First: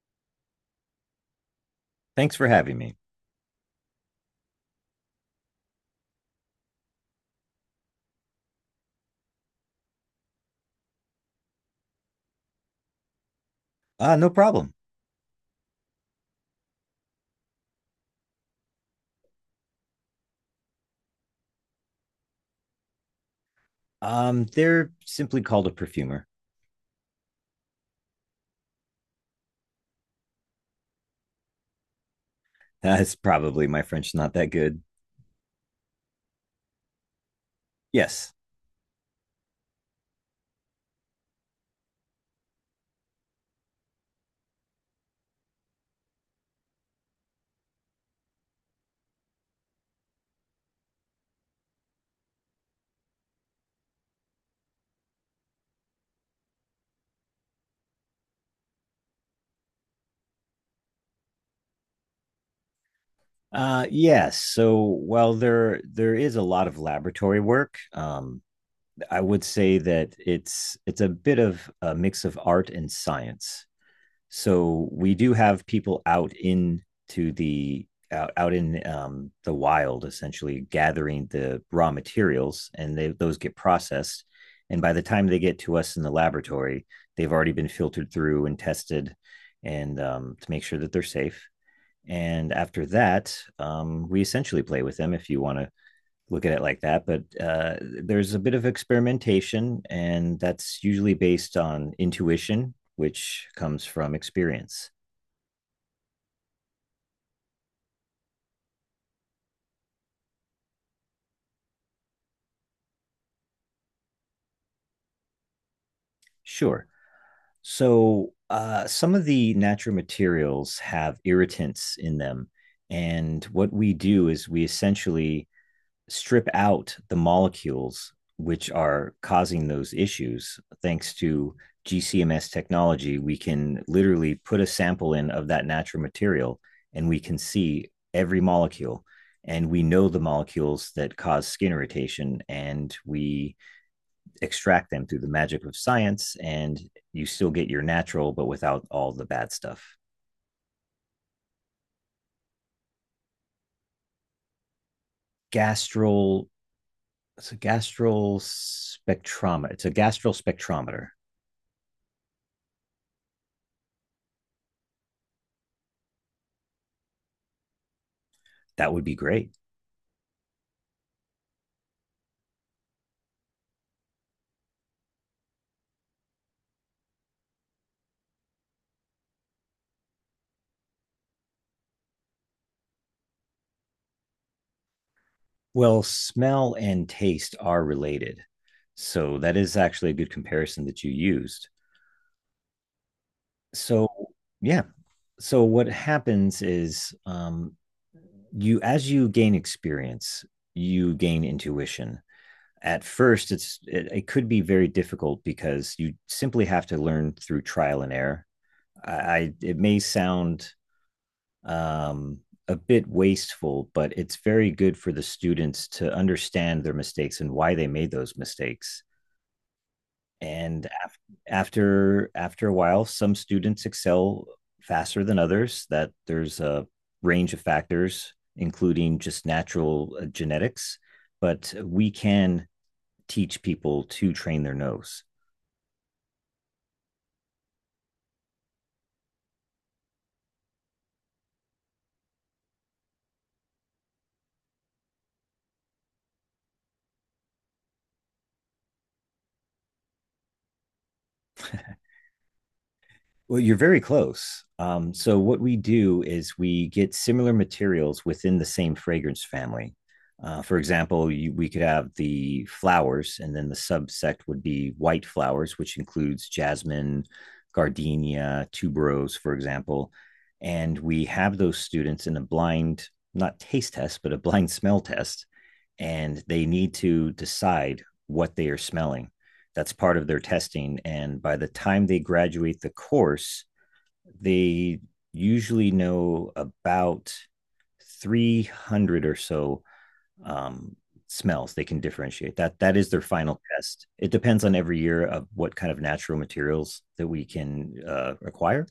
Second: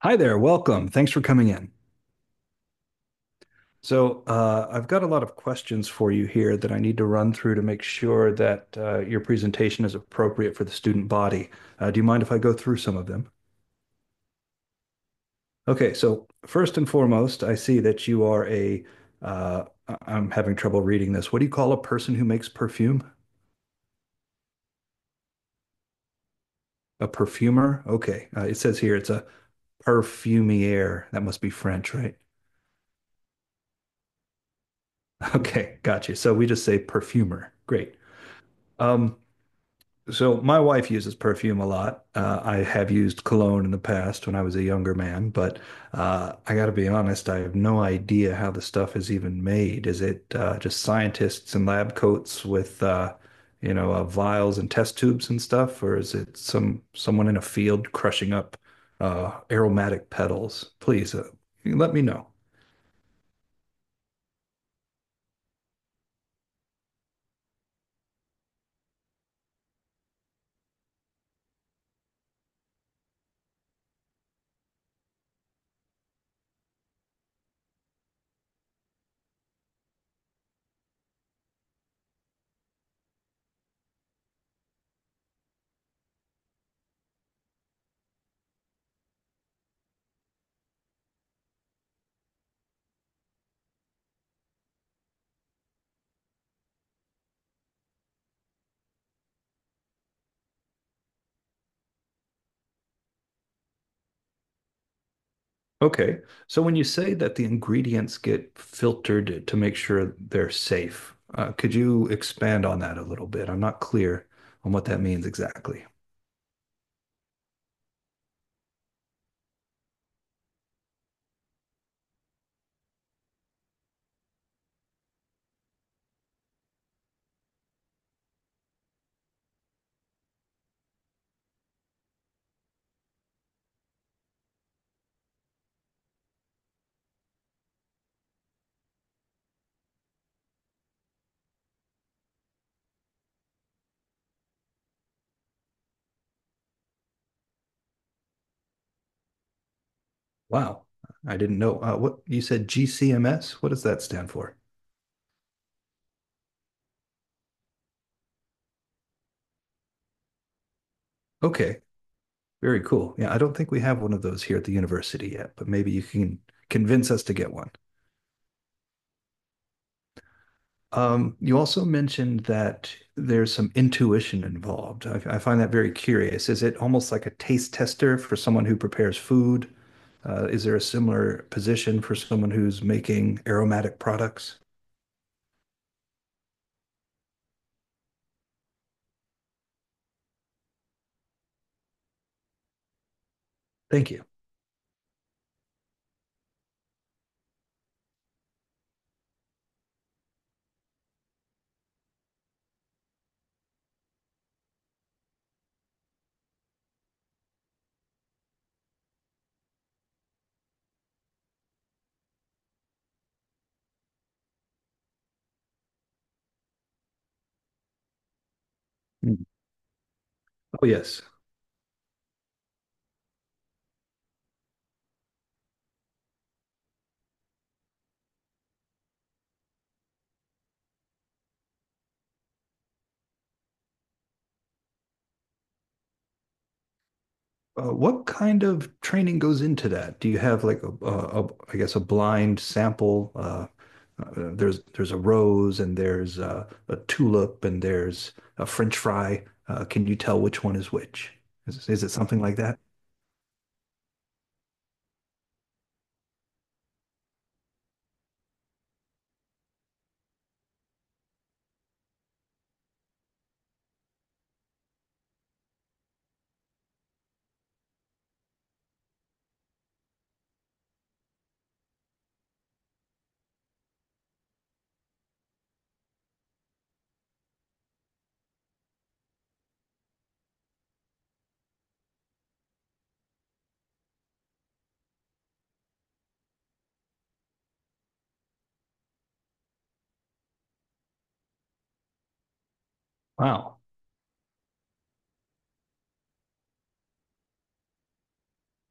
Hi there, welcome. Thanks for coming in. Thanks for having me. So, I've got a lot of questions for you here that I need to run through to make sure that your presentation is appropriate for the student body. Do you mind if I go through some of them? No problem. Okay, so first and foremost, I see that you are a, am having trouble reading this. What do you call a person who makes perfume? They're simply called a perfumer. A perfumer? Okay, it says here it's a perfumier. That must be French, right? That's probably my French not that good. Okay, got you. So we just say perfumer. Great. Yes. Um, So my wife uses perfume a lot. I have used cologne in the past when I was a younger man, but I got to be honest, I have no idea how the stuff is even made. Is it just scientists in lab coats with vials and test tubes and stuff, or is it someone in a field crushing up aromatic petals? Please let me know. Yes. So while there is a lot of laboratory work, I would say that it's a bit of a mix of art and science. So we do have people to the out in the wild, essentially gathering the raw materials, and those get processed, and by the time they get to us in the laboratory, they've already been filtered through and tested and to make sure that they're safe. And after that we essentially play with them, if you want to look at it like that, but there's a bit of experimentation, and that's usually based on intuition, which comes from experience. Okay. So when you say that the ingredients get filtered to make sure they're safe, could you expand on that a little bit? I'm not clear on what that means exactly. Sure. So some of the natural materials have irritants in them, and what we do is we essentially strip out the molecules which are causing those issues thanks to GCMS technology. We can literally put a sample in of that natural material and we can see every molecule. And we know the molecules that cause skin irritation, and we extract them through the magic of science. And you still get your natural, but without all the bad stuff. Wow. I didn't know. What you said GCMS? What does that stand for? Gastral, It's a gastral spectrometer. Okay. Very cool. Yeah, I don't think we have one of those here at the university yet, but maybe you can convince us to get one. That would be great. You also mentioned that there's some intuition involved. I find that very curious. Is it almost like a taste tester for someone who prepares food? Is there a similar position for someone who's making aromatic products? Well, smell and taste are related. So that is actually a good comparison that you used. So, Thank you. yeah. So what happens is you, as you gain experience, you gain intuition. At first it could be very difficult because you simply have to learn through trial and error. I it may sound um a bit wasteful, but it's very good for the students to understand their mistakes and why they made those mistakes. Mm. And Oh, af- yes. after After a while, some students excel faster than others. That there's a range of factors, including just natural genetics, but we can teach people to train their nose. What kind of training goes into that? Do you have like a I guess a blind sample? There's a rose and there's a tulip and there's a French fry. Can you tell which one is which? Is it something like that? Well, you're very close. So what we do is we get similar materials within the same fragrance family. For example, we could have the flowers, and then the subsect would be white flowers, which includes jasmine, gardenia, tuberose, for example. And we have those students in a blind, not taste test, but a blind smell test. And they need to decide what they are smelling. That's part of their testing. And by the time they graduate the course, they usually know about 300 or so um, smells they can differentiate. That is their final Wow. test. It depends on every year of what kind of natural materials that we can acquire,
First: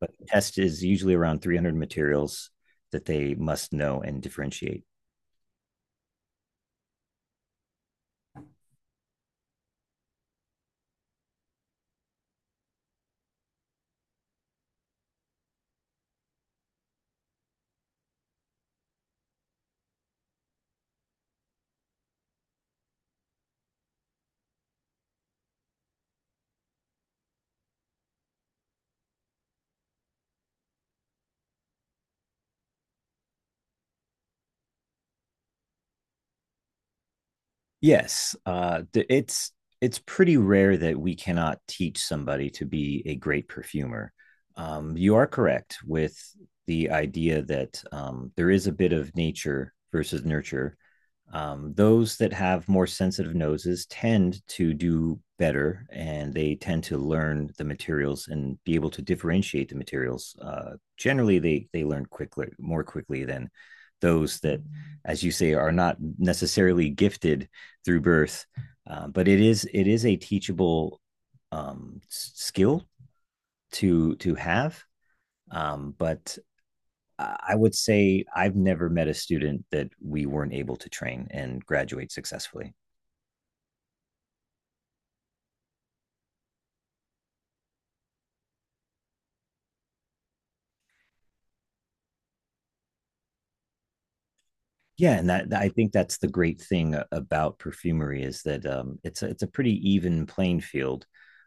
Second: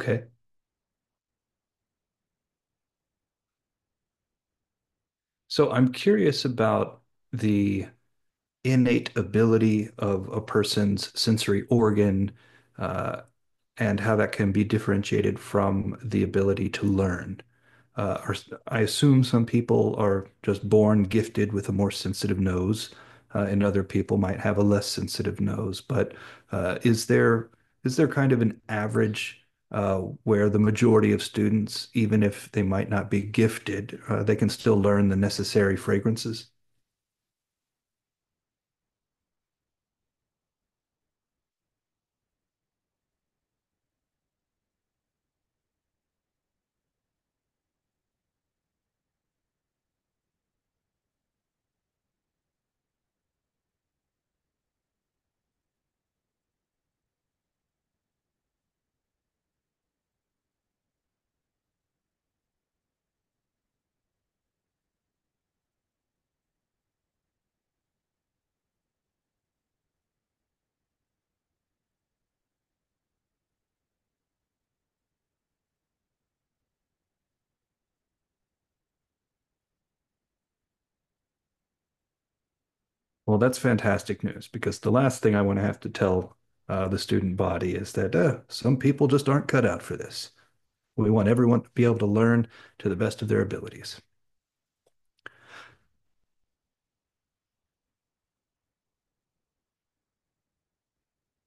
but the test is usually around 300 materials that they must know and differentiate. So I'm curious about the innate ability of a person's sensory organ uh, and how that can be differentiated from the ability to learn. Uh, or, I assume some people are just born gifted with a more sensitive nose, and other people might have a less sensitive nose. But is there kind of an average uh, where the majority of students, even if they might not be gifted, they can still learn the necessary fragrances? Yes, it's pretty rare that we cannot teach somebody to be a great perfumer. You are correct with the idea that there is a bit of nature versus nurture. Those that have more sensitive noses tend to do better, and they tend to learn the materials and be able to differentiate the materials. Generally, they learn quickly, more quickly than those that, as you say, are not necessarily gifted through birth. But it is a teachable um, skill to have. But I would say I've never met a student that we weren't able to train and graduate successfully. Well, that's fantastic news because the last thing I want to have to tell the student body is that some people just aren't cut out for this. We want everyone to be able to learn to the best of their abilities. Yeah, and that I think that's the great thing about perfumery is that it's a pretty even playing field.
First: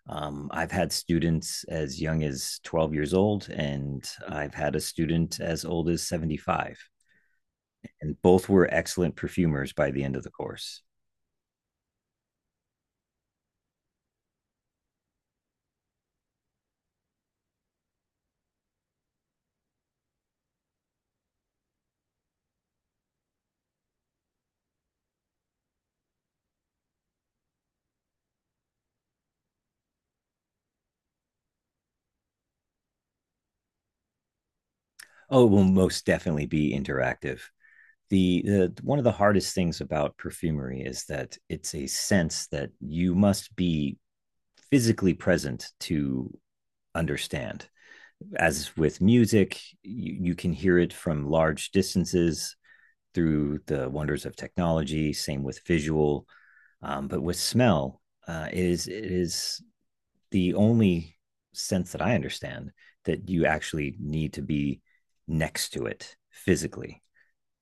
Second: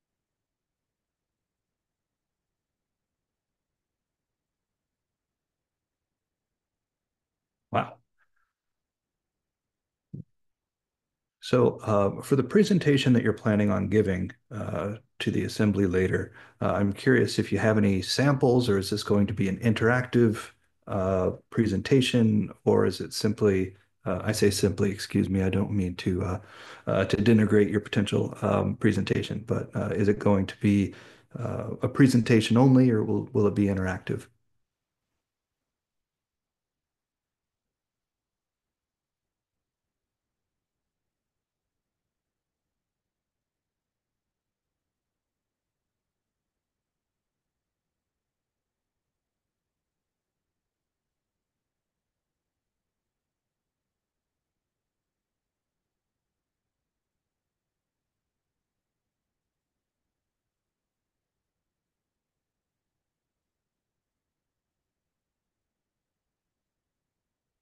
I've had students as young as 12 years old, and I've had a student as old as 75. Wow. And both were excellent perfumers by the end of the course. So for the presentation that you're planning on giving to the assembly later, I'm curious if you have any samples, or is this going to be an interactive presentation, or is it simply, I say simply, excuse me, I don't mean to denigrate your potential presentation, but is it going to be a presentation only, or will it be interactive? Oh, it will most definitely be interactive. The one of the hardest things about perfumery is that it's a sense that you must be physically present to understand. As with music, you can hear it from large distances through the wonders of technology. Same with visual, but with smell, it is the only sense that I understand that you actually need to be next to it physically,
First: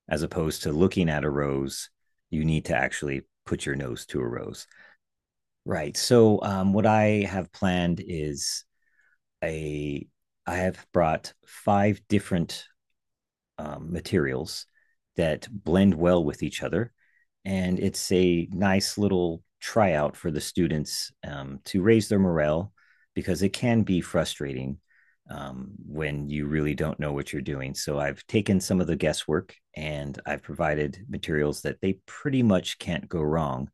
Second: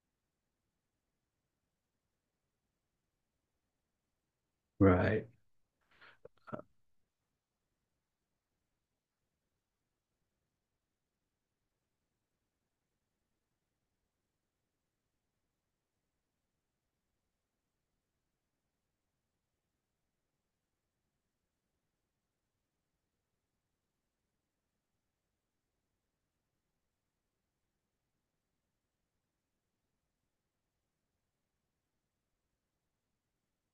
as opposed to looking at a rose. You need to actually put your nose to a rose. Right. Right. So, what I have planned is a, I have brought 5 different materials that blend well with each other. And it's a nice little tryout for the students to raise their morale because it can be frustrating when you really don't know what you're doing. So I've taken some of the guesswork and I've provided materials that they pretty much can't go wrong.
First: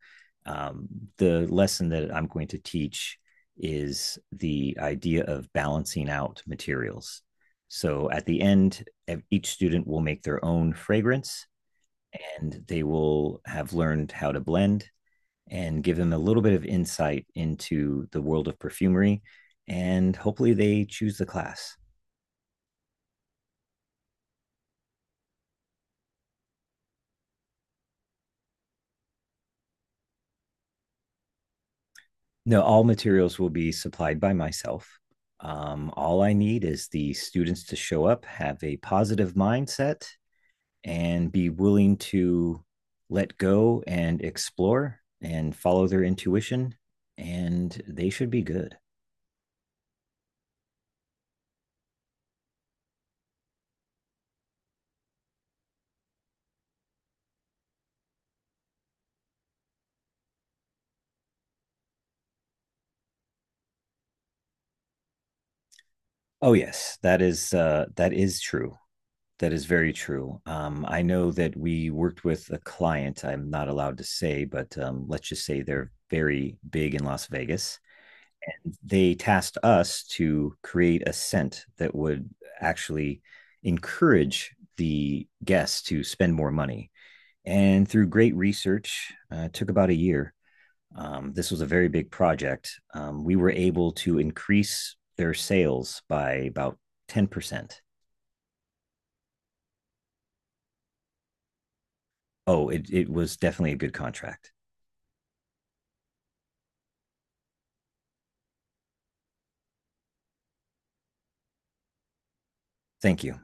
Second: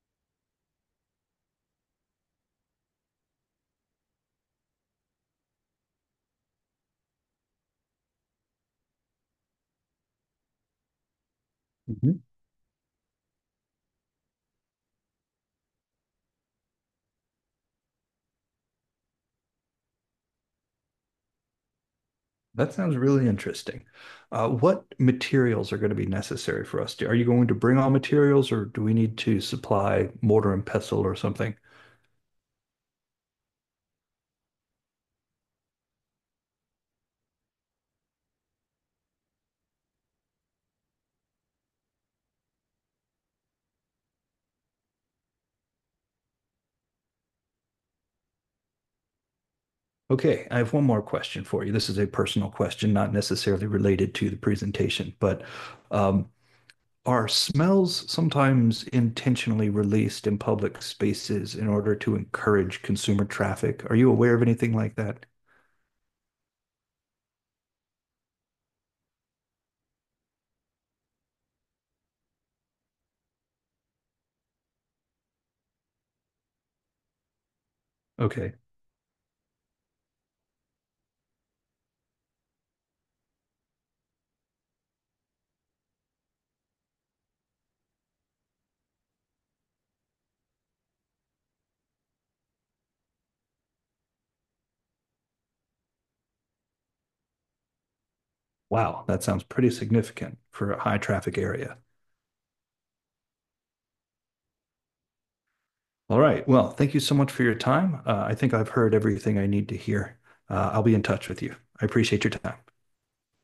Um, the lesson that I'm going to teach is the idea of balancing out materials. So at the end, each student will make their own fragrance, Mhm. and they will have learned how to blend and give them a little bit of insight into the world of perfumery. And hopefully they choose the class. That sounds really interesting. What materials are going to be necessary for us? Are you going to bring all materials, or do we need to supply mortar and pestle or something? No, all materials will be supplied by myself. All I need is the students to show up, have a positive mindset, and be willing to let go and explore and follow their intuition. And they should be good. Okay, I have one more question for you. This is a personal question, not necessarily related to the presentation, but um, are smells sometimes intentionally released in public spaces in order to encourage consumer traffic? Are you aware of anything like that? Oh yes, that is true. That is very true. I know that we worked with a client. I'm not allowed to say, but let's just say they're very big in Las Vegas. Okay, They tasked us to create a scent that would actually encourage the guests to spend more money. And through great research, it took about a year. This was a very big project. We were able to increase their sales by about 10%. wow, that sounds pretty significant for a high traffic area. Oh, it was definitely a good contract. All right. Well, thank you so much for your time. I think I've heard everything I need to hear. I'll be in touch with you. I appreciate your time. Thank you.